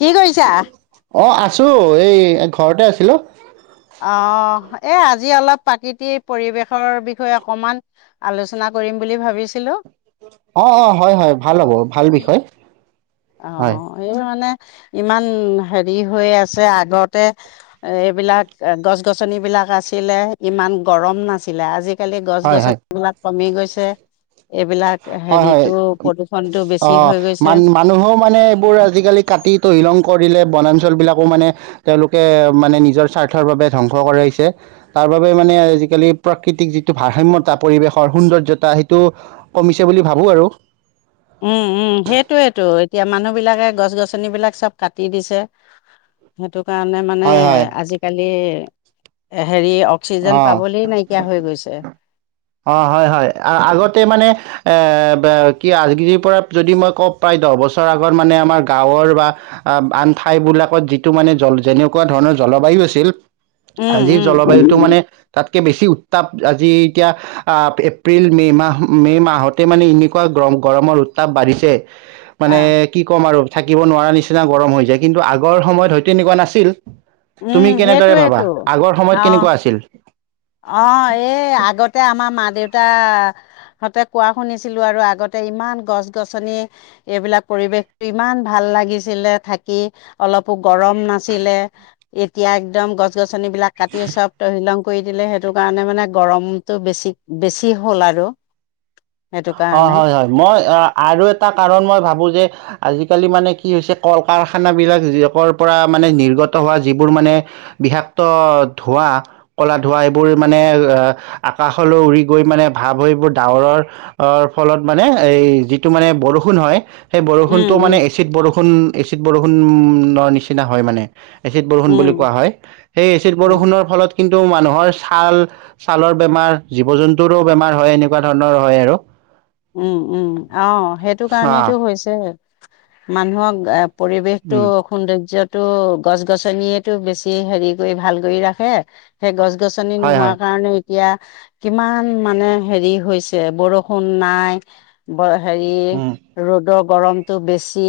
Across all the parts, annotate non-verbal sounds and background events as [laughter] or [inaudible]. কি কৰিছা? অ আছো এই ঘৰতে আছিলো অ', এই আজি অলপ প্ৰাকৃতিৰ পৰিৱেশৰ বিষয়ে অকমান আলোচনা কৰিম বুলি ভাবিছিলো অ অ হয় হয় ভাল হ'ব ভাল বিষয় অ হয় এইৰ মানে ইমান হেৰি হৈ আছে আগতে এইবিলাক গছ গছনি বিলাক আছিলে ইমান গৰম নাছিলে আজি আজিকালি গছ হয় হয় গছনিবিলাক কমি গৈছে এইবিলাক হয় হয় হেৰিটো প্ৰদূষণটো অ বেছি হৈ গৈছে মান মানুহও মানে এইবোৰ আজিকালি কাটি তহিলং কৰিলে বনাঞ্চল বিলাকো মানে তেওঁলোকে মানে নিজৰ স্বাৰ্থৰ বাবে ধ্বংস কৰাইছে তাৰ বাবে মানে আজিকালি প্ৰাকৃতিক যিটো ভাৰসাম্যতাৰ পৰিৱেশৰ সুন্দৰ্য্যতা সেইটো কমিছে বুলি ভাবোঁ আৰু উম উম সেইটোয়েতো এতিয়া মানুহ বিলাকে গছ গছনি বিলাক চব কাটি দিছে সেইটো কাৰণে মানে হয় হয় আজিকালি এ হেৰি অক্সিজেন অ পাবলে নাইকিয়া হৈ গৈছে অ হয় হয় আ আগতে মানে এ বে কি আজিৰ পৰা যদি মই কওক প্ৰায় দহ বছৰ আগত মানে আমাৰ গাঁৱৰ বা আন ঠাইবিলাকত যিটো মানে জন যেনেকুৱা ধৰণৰ জলবায়ু আছিল উম আজিৰ উম। জলবায়ুতটো মানে তাতকে বেছি উত তাত আজি এতিয়া আ এপ্ৰিল মে' মাহ মে' মাহতে মানে এনেকুৱা গৰম গৰমৰ উত্তাপ বাঢ়িছে মানে আহ কি কম আৰু থাকিব নোৱাৰা নিচি নিচিনা গৰম হৈ যায় কিন্তু আগৰ সময়ত হয়তো এনেকুৱা নাছিল উম তুমি কেনেদৰে ভাবা সেইটোৱেইটো আগৰ অ সময়ত কেনেকুৱা আছিল অ এই আগতে তে আমাৰ মা দেউতাহঁতে কোৱা শুনিছিলোঁ আৰু আগতে ইমান গছ গছনি এইবিলাক পৰিৱেশ ইমান ভাল লাগিছিলে থাকি অলপো গ গৰম নাছিলে এতিয়া একদম গছ গছ গছনি বিলাক কাটিয়ে চব তহিলং কৰি দিলে সেইটো কাৰণে মানে গৰমটো বেছি বেছি হ'ল আৰু সেইটো অ কাৰণে হয় হয় মই আৰু এটা কাৰণ মই ভাবো যে আজি আজিকালি মানে কি হৈছে কল কাৰখানা বিলা কৰ পৰা মানে নিৰ্গত হোৱা যিবোৰ মানে বিষাক্ত ধোঁৱা কলা ধোঁৱা সেইবোৰ মানে এহ আকাশলৈ উৰি গৈ মানে ভাৱ হৈ বোৰ ডাৱৰৰ অ ফলত মানে এই যিটো মানে বৰষুণ হয় সেই উম বৰষুণটো উম মানে এচিড বৰষুণ এচিড বৰষুণ ও ণৰ নিচিনা হয় মানে এচিড বৰষুণ উম বুলি কোৱা হয় সেই এচিড উম। বৰষুণৰ ফলত কিন্তু টো মানুহৰ ছাল ছালৰ বেমাৰ জীৱ জন্তুৰো বেমাৰ হয় এনেকুৱা ধৰণৰ হয় আৰু উম উম অ সেইটো কাৰণেটো অ', হৈছে মানুহক পৰিৱেশটো উম, সৌন্দৰ্য তহ গছ -গছনিয়েটো বেছি হেৰি কৰি ভাল কৰি ৰাখে সেই গছ -গছনি হয়, হয়, নোহোৱাৰ কাৰণে এতিয়া কিমান মানে হেৰি হৈছে বৰষুণ নাই হেৰি উম, ৰ'দক গৰমটো বেছি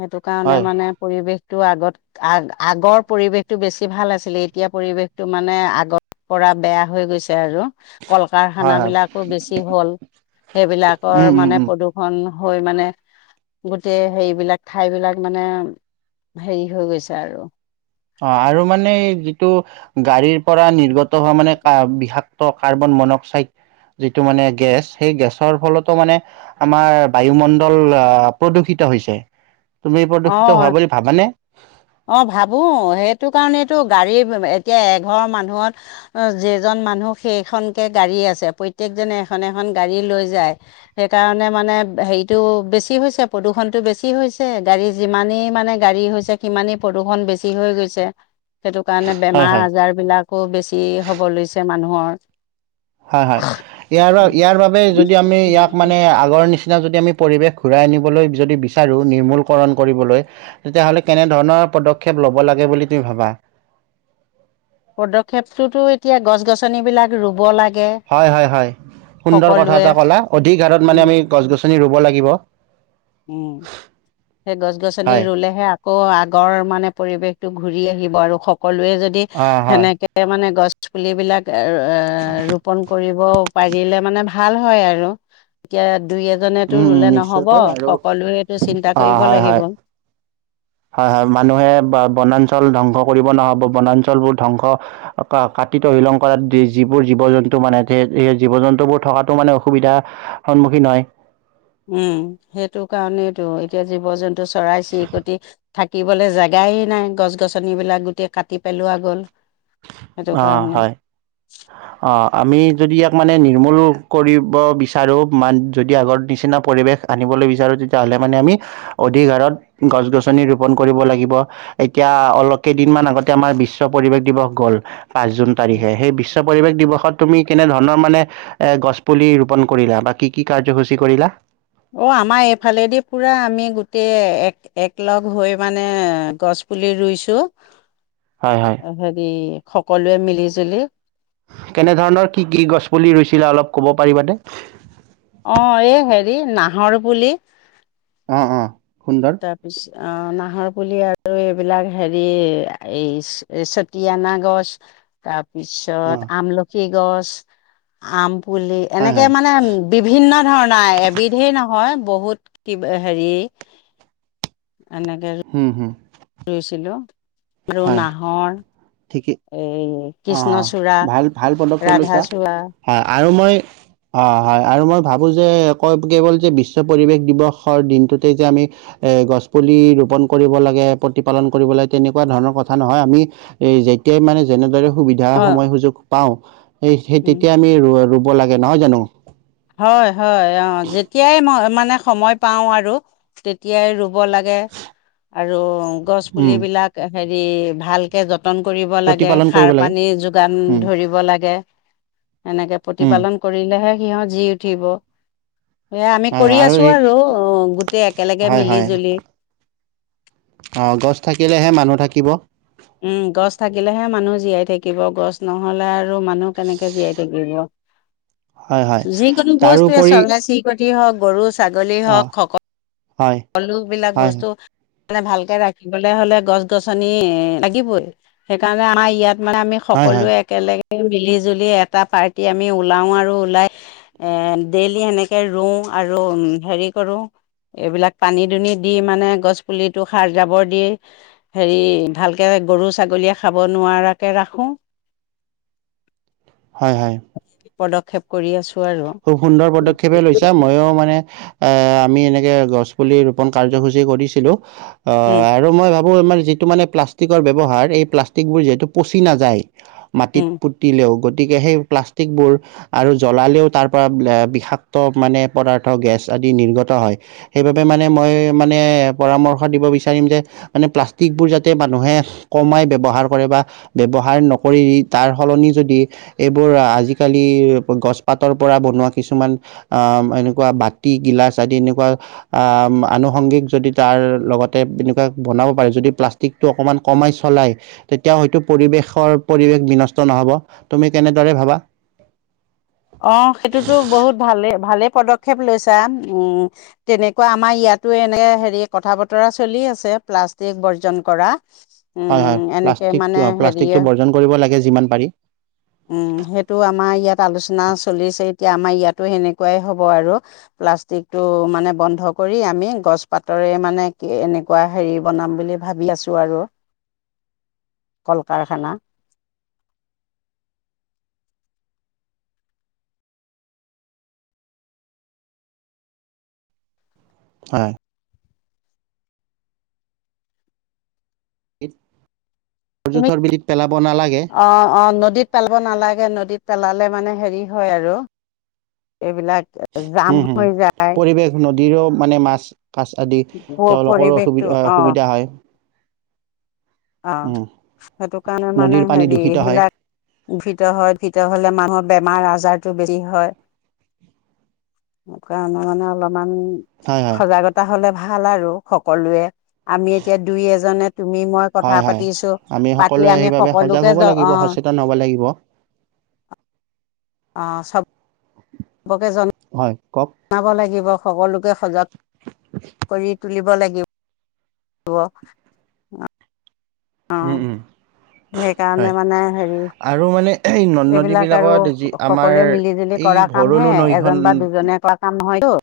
সেইটো কাৰণে হয়, মানে পৰিৱেশ তো আগত আগৰ আগৰ পৰিৱেশটো বেছি ভাল আছিলে এতিয়া পৰিৱেশটো মানে আগৰ পৰা বেয়া হৈ গৈছে আৰু কল হয়, -কাৰখানা হয়, বিলাকো বেছি হ'ল। উম, সেইবিলাকৰ উম, মানে উম। প্ৰদূষণ হৈ মানে গোটেই হেৰিবিলাক ঠাই বিলাক মানে হেৰি হৈ গৈছে আৰু অহ আৰু মানে যিটো গাড়ীৰ পৰা নিৰ্গত তহ হোৱা মানে কাম বিষাক্ত তহ কাৰ্বন- মন-অক্সাইড যিটো মানে গেছ সেই গেছৰ ফলতো মানে আমাৰ বায়ুমণ্ডল অহ প্ৰদূষিত হৈছে। তুমি প্ৰদূষিত হোৱা অহ বুলি ভাবানে? অহ ভাবো সেই সেইটো কাৰণেতো গাড়ী এতিয়া এঘৰ মানুহত যেইজন মানুহ সেইখনকৈ গাড়ী আছে প্ৰত্যেকজনে এখন এখন গাড়ী লৈ যায় সেইকাৰণে মানে হেৰিটো বেছি হৈছে, প্ৰদূষণটো বেছি হৈছে। গাড়ী যিমানেই মানে গাড়ী হৈছে সিমানেই প্ৰদূষণ বেছি হৈ গৈছে। সেইটো কাৰণে হয়, বেমাৰ হয়, আজাৰ বিলাকো বেছি হ'ব লৈছে মানুহৰ [unintelligible] হয় হয় ইয়াৰ ইয়াৰ বাবে যদি আমি ইয়াক মানে আগৰ নিচিনা যদি আমি পৰিৱেশ ঘূৰাই আনিবলৈ যদি বিচাৰো নিৰ্মূলকৰণ কৰিবলৈ, তেতিয়াহ'লে কেনেধৰণৰ পদক্ষেপ ল'ব লাগে বুলি তুমি ভাবা? পদক্ষেপটোতো এতিয়া গছ- গছনিবিলাক ৰু'ব লাগে হয় হয় হয় সুন্দৰ কথা সকলোৱে এটা কলা অধিক হাৰত মানে উম আমি গছ-গছ ৰুব লাগিব। উম সেই গছ -গছনি হয় ৰুলেহে আকৌ আগৰ মানে পৰিৱেশটো ঘূৰি আহিব আৰু সকলোৱে যদি অ হয় সেনেকে মানে গছ পুলিবিলাক এহ এহ ৰোপন কৰিব পাৰিলে মানে ভাল হয়, আৰু কিয় দুই এজনতো উম উম ৰুলে ন'হব। নিশ্চয়কৈ আৰু সকলোৱেটো চিন্তা অ কৰিব হয় হয় লাগিব। হয়, হয় মানুহে বনাঞ্চল ধ্বংস কৰিব ন'হব বনাঞ্চলবোৰ ধ্বংস কাটি তহিলং কৰাত যিবোৰ জীৱ জন্তু মানে যে, জীৱ জন্তুবোৰ থকাতো মানে অসুবিধা সন্মুখীন হয়। উম, সেইটো কাৰণেইটো এতিয়া জীৱ জন্তু, চৰাই চিৰিকটি থাকিবলৈ জেগায় নাই, গছ গছনিবিলাক গোটেই কাটি পেলোৱা গ'ল। সেইটো অ', হয়, কাৰণে অ', আমি যদি আকৌ। মানে নিৰ্মূল কৰিব বিচাৰোঁ মানে যদি আগৰ নিচিনা পৰিৱেশ আনিবলৈ বিচাৰোঁ, তেতিয়াহ'লে মানে আমি অধিক হাৰত গছ গছনি ৰোপণ কৰিব লাগিব, এতিয়া অলপ কেইদিনমান আগতে আমাৰ বিশ্ব পৰিৱেশ দিৱস গ'ল। পাঁচ জুন তাৰিখে সেই বিশ্ব পৰিৱেশ দিৱসত। তুমি কেনে ধৰণৰ মানে এ গছ পুলি ৰোপন কৰিলা? বা কি কি কাৰ্যসূচী কৰিলা? অ', আমাৰ এইফালেদি পুৰা আমি গোটেই এক এক লগ হৈ মানে গছ পুলি ৰুইছো। হয় হয় হেৰি। সকলোৱে মিলি জুলি। কেনেধৰণৰ কি কি গছপুলি ৰইছিলা? অলপ ক'ব পাৰিবানে? অ', এই হেৰি নাহৰ পুলি। অ', অ। সুন্দৰ তাৰ পিছ আহ না। নাহৰ পুলি আৰু এইবিলাক হেৰি এই চতিয়ানা গছ তাৰ। অ পিছত আমলখি। গছ আম পুলি হয় এনেকে হয় মানে বিভিন্ন ধৰণৰ। এবিধেই নহয়। বহুত কিব হেৰি। এনেকে হুম, হুম। ৰুইছিলো। আৰু নাহৰ। ঠিকেই এই মে। অ ভাল ভাল পদক্ষেপ লৈছা হয়। আৰু মই হয়, আৰু মই ভাবো যে কেৱল যে বিশ্ব পৰিৱেশ দিৱসৰ দিনটোতে যে আমি এ গছ পুলি ৰোপন কৰিব লাগে। প্ৰতিপালন কৰিব লাগে তেনেকুৱা ধৰণৰ কথা নহয়। আমি যেতিয়াই মানে যেনেদৰে। সুবিধা অ', সময় সুযোগ পাওঁ। স সেই উম, তেতিয়া আমি ৰুব লাগে। নহয় জানো। হয় হয় অ যেতিয়াই মই মানে সময় পাওঁ আৰু তেতিয়াই ৰুব লাগে আৰু। গছ উম পুলিবিলাকে। ভালকে যতন। যতন কৰিব লাগে প্ৰতিপালন সাৰ কৰিব লাগে পানী যোগান উম ধৰিব লাগে। এনেকে উম প্ৰতিপালন কৰিলেহে। ইয়াদ। জি উঠিব। হয় কৰি আৰু আছো স অ', গোটেই একেলগে হয় মিলি হয় জুলি, অ গছ থাকিলেহে মানুহ থাকিব। উম গছ থাকিলেহে মানুহ জীয়াই থাকিব। গছ নহলে আৰু মানুহ কেনেকে জীয়াই থাকিব। হয় হয় তাৰ উপৰি হওক গৰু ছাগলী হওক সক হয় সকলো বিলাক হয় হয় বস্তু মানে ভালকে ৰাখিবলে হ'লে গছ-গছনি লাগিবই, সেইকাৰণে আমাৰ ইয়াত মানে আমি হয় হয় সকলোৱে একেলগে মিলি জুলি এটা পাৰ্টি আমি উলাওঁ আৰু ওলাই এ ডেইলি সেনেকে ৰুওঁ আৰু হেৰি কৰোঁ এইবিলাক পানী দুনি দি মানে গছ পুলিটো সাৰ জাবৰ দি হেৰি ভালকে গৰু ছাগলীয়ে খাব নোৱাৰাকৈ ৰাখোঁ। হয় হয়। পদক্ষেপ কৰি আছো খুব সুন্দৰ পদক্ষেপে কৈছা, মইয়ো মানে এ আমি এনেকে গছ পুলি ৰোপন কাৰ্যসূচী কৰিছিলো উম অঁ আৰু মই ভাবো [unintelligible] আমাৰ যিটো মানে প্লাষ্টিকৰ ব্যৱহাৰ এই প্লাষ্টিকবোৰ যিহেতু পচি নাযায় মাটিত উম। পুতিলেও গ গতিকে সেই প্লাষ্টিকবোৰ আৰু জ্বলালেও তাৰ পৰা বিষাক্ত মানে পদাৰ্থ গেছ আদি নিৰ্গত হয় সেইবাবে মানে মই মানে পৰামৰ্শ দিব বিচাৰিম যে মানে প্লাষ্টিকবোৰ যাতে মানুহে কমাই ব্যৱহাৰ কৰে বা ব্যৱহাৰ নকৰি তাৰ সলনি যদি এইবোৰ আজিকালি গছপাত [unintelligible] পৰা বনোৱা কিছুমান এনেকুৱা বাতি গিলাচ আদি এনেকুৱা আনুসংগিক যদি তাৰ লগতে এনেকোৱা বনাব পাৰে য প্লাষ্টিকটো অকমান কমাই চলাই, তেতিয়া হয়টো পৰিবেশৰ পৰিবেশ বিনষ্ট নহ'ব, তুমি কেনেদৰে ভাবা। অঁ সেইটোতো বহুত ভালেই -ভালেই পদক্ষেপ লৈছা উম, তেনেকুৱা আমাৰ ইয়াতো এনেকৈ হেৰি কথা বতৰা চলি আছে প্লাষ্টিক বৰ্জন কৰা। হয় হয় উম এনেকে প্লাষ্টিকটো মানে হেৰিয়ে, প্লাষ্টিকটো বৰ্জন কৰিব লাগে যিমান পাৰি উম সেইটো আমাৰ ইয়াত আলোচনা নাওঁ চলিছে এতিয়া আমাৰ ইয়াতো সেনেকুৱাই হ'ব আৰু প্লাষ্টিকটো মানে বন্ধ কৰি আমি গছ পাতৰে মানে এনেকুৱা হেৰি বনাম বুলি ভাবি আছো আৰু কল কাৰখানা। হয়। [unintelligible] বৰ তুমি জোঁথৰ বিলিত পেলাব নালাগে। অ অ নদীত পেলাব নালাগে, নদীত পেলালে মানে হেৰি হয় আৰু। এইবিলাক জাম হৈ যায়। দী ৰ মানে মাছ কাছ আদি তেওঁলোকৰো পৰিৱেশটো অসুবিধা-অসুবিধা হয়। অঁ উম, সেইটো কাৰণে মানে নদীৰ পানী হেৰি দূষিত হয় সেইবিলাক ভিত হয় ভিত হলে মানুহৰ বেমাৰ আজাৰতটো বেচি হয়, সেইকাৰণে মানে অলপ ইমান হয় হয় সজাগতা হ'লে ভাল ভাল আৰু সকলোৱে আমি এতিয়া দুই এজনে তুমি মই কথা হয় হয়, পাতিছো আমি পাতি সকলোৱে আমি সেইবাবে সজাগ সকলোকে হ'ব জ অ লাগিব সচেতন হ'ব লাগিব। অ চব কে জনা হয় কওক বনাব লাগিব সকলোকে সজাগ কৰি তুলিব লাগিব অহ অ উম উম হয় সেইকাৰণে মানে হেৰি আৰু মানে এই নদ নদী এইবিলাক আৰু বিলাকত যি আমাৰ সকলোৱে মিলি জুলি এই কৰা কামহে ভৰলো এজন বা নৈখন দুজনে কৰা কাম নহয় ত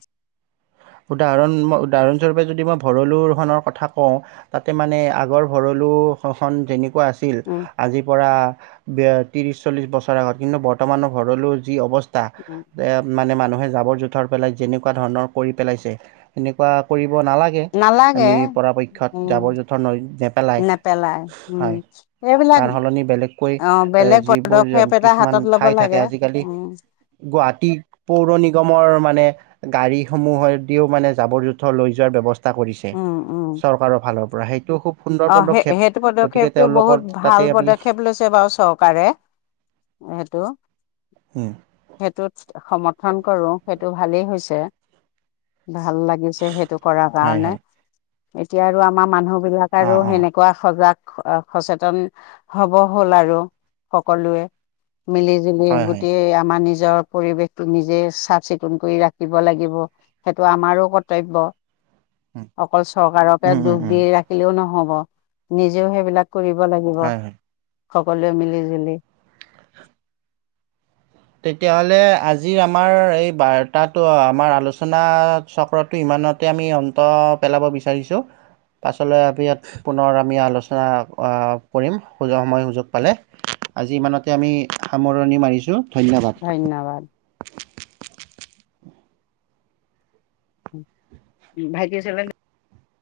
উদাহৰণ মই উদাহৰণস্বৰূপে যদি মই ভৰলোখনৰ কথা কওঁ তাতে মানে আগৰ ভৰলোখন যেনে কোৱা আছিল উম আজিৰ পৰা এতিয়া ত্ৰিশ চল্লিছ বছৰ আগত কিন্তু বৰ্তমানৰ ভৰলো যি অৱস্থা উম থা মানে মানুহে যাবৰ জোথৰ থৰ পেলাই যেনেকোৱা ধৰণৰ কৰি পেলাইছে এনেকোৱা কৰি ব নালাগে নালাগে আমি পৰাপক্ষত উম যাবৰ জোঁথৰ নদীত নেপেলাই নেপেলাই উম হয় এইবিলাক তাৰ সলনি বেলেগকৈ অ বেলেগ যিবোৰ পদক্ষেপ এটা কিছুমান হাতত ল'ব ঠাই থাকে লাগে আজিকালি উম গুৱাহাটী পৌৰ নিগমৰ মানে গাড়ী সমূহেদিও মানে জাবৰ জোঁথৰ লৈ যোৱাৰ ব্যৱস্থা কৰিছে উম উম চৰকাৰৰ ফালৰ পৰা সেইটো খুব সুন্দৰ অ সেই পদক্ষেপ সেইটো গতিকে পদক্ষেপটো তেওঁলোকৰ বহুত ভাল তাতে আমি পদক্ষেপ লৈছে বাৰু চৰকাৰে সেইটো উম সেইটোত সমৰ্থন কৰো সেইটো ভালেই হৈছে ভাল লাগিছে সেইটো কৰাৰ হয় কাৰণে হয় এতিয়া আৰু আমাৰ মানুহ বি অ আৰু অ সেনেকোৱা সজাগ সচেতন হব হল আৰু সকলোৱে মিলি জুলি হয় হয় গোটেই আমাৰ নিচ নিজৰ পৰিৱেশটো নিজে চাফ চিকুণ কৰি ৰাখিব লাগিব সেইটো আমাৰো কৰ্তব্য উম অকল চৰকাৰকে উম উম দুখ দি উম ৰাখি নহব নিজেও সেইবিলাক কৰিব লাগিব হয় হয় সকলোৱে মিলি জুলি তেতিয়াহ'লে আজিৰ আমাৰ এই বাৰ্তাটো আমাৰ আলোচনা চক্ৰটো ইমানতে আমি অন্ত পেলাব বিচাৰিছো পাছলৈ আমি ইয়াত পুনৰ আমি আলোচনা কৰিম সময় সুযোগ পালে আজি ইমানতে আমি সামৰণি মাৰিছোঁ ধন্যবাদ উ ভাইটি চ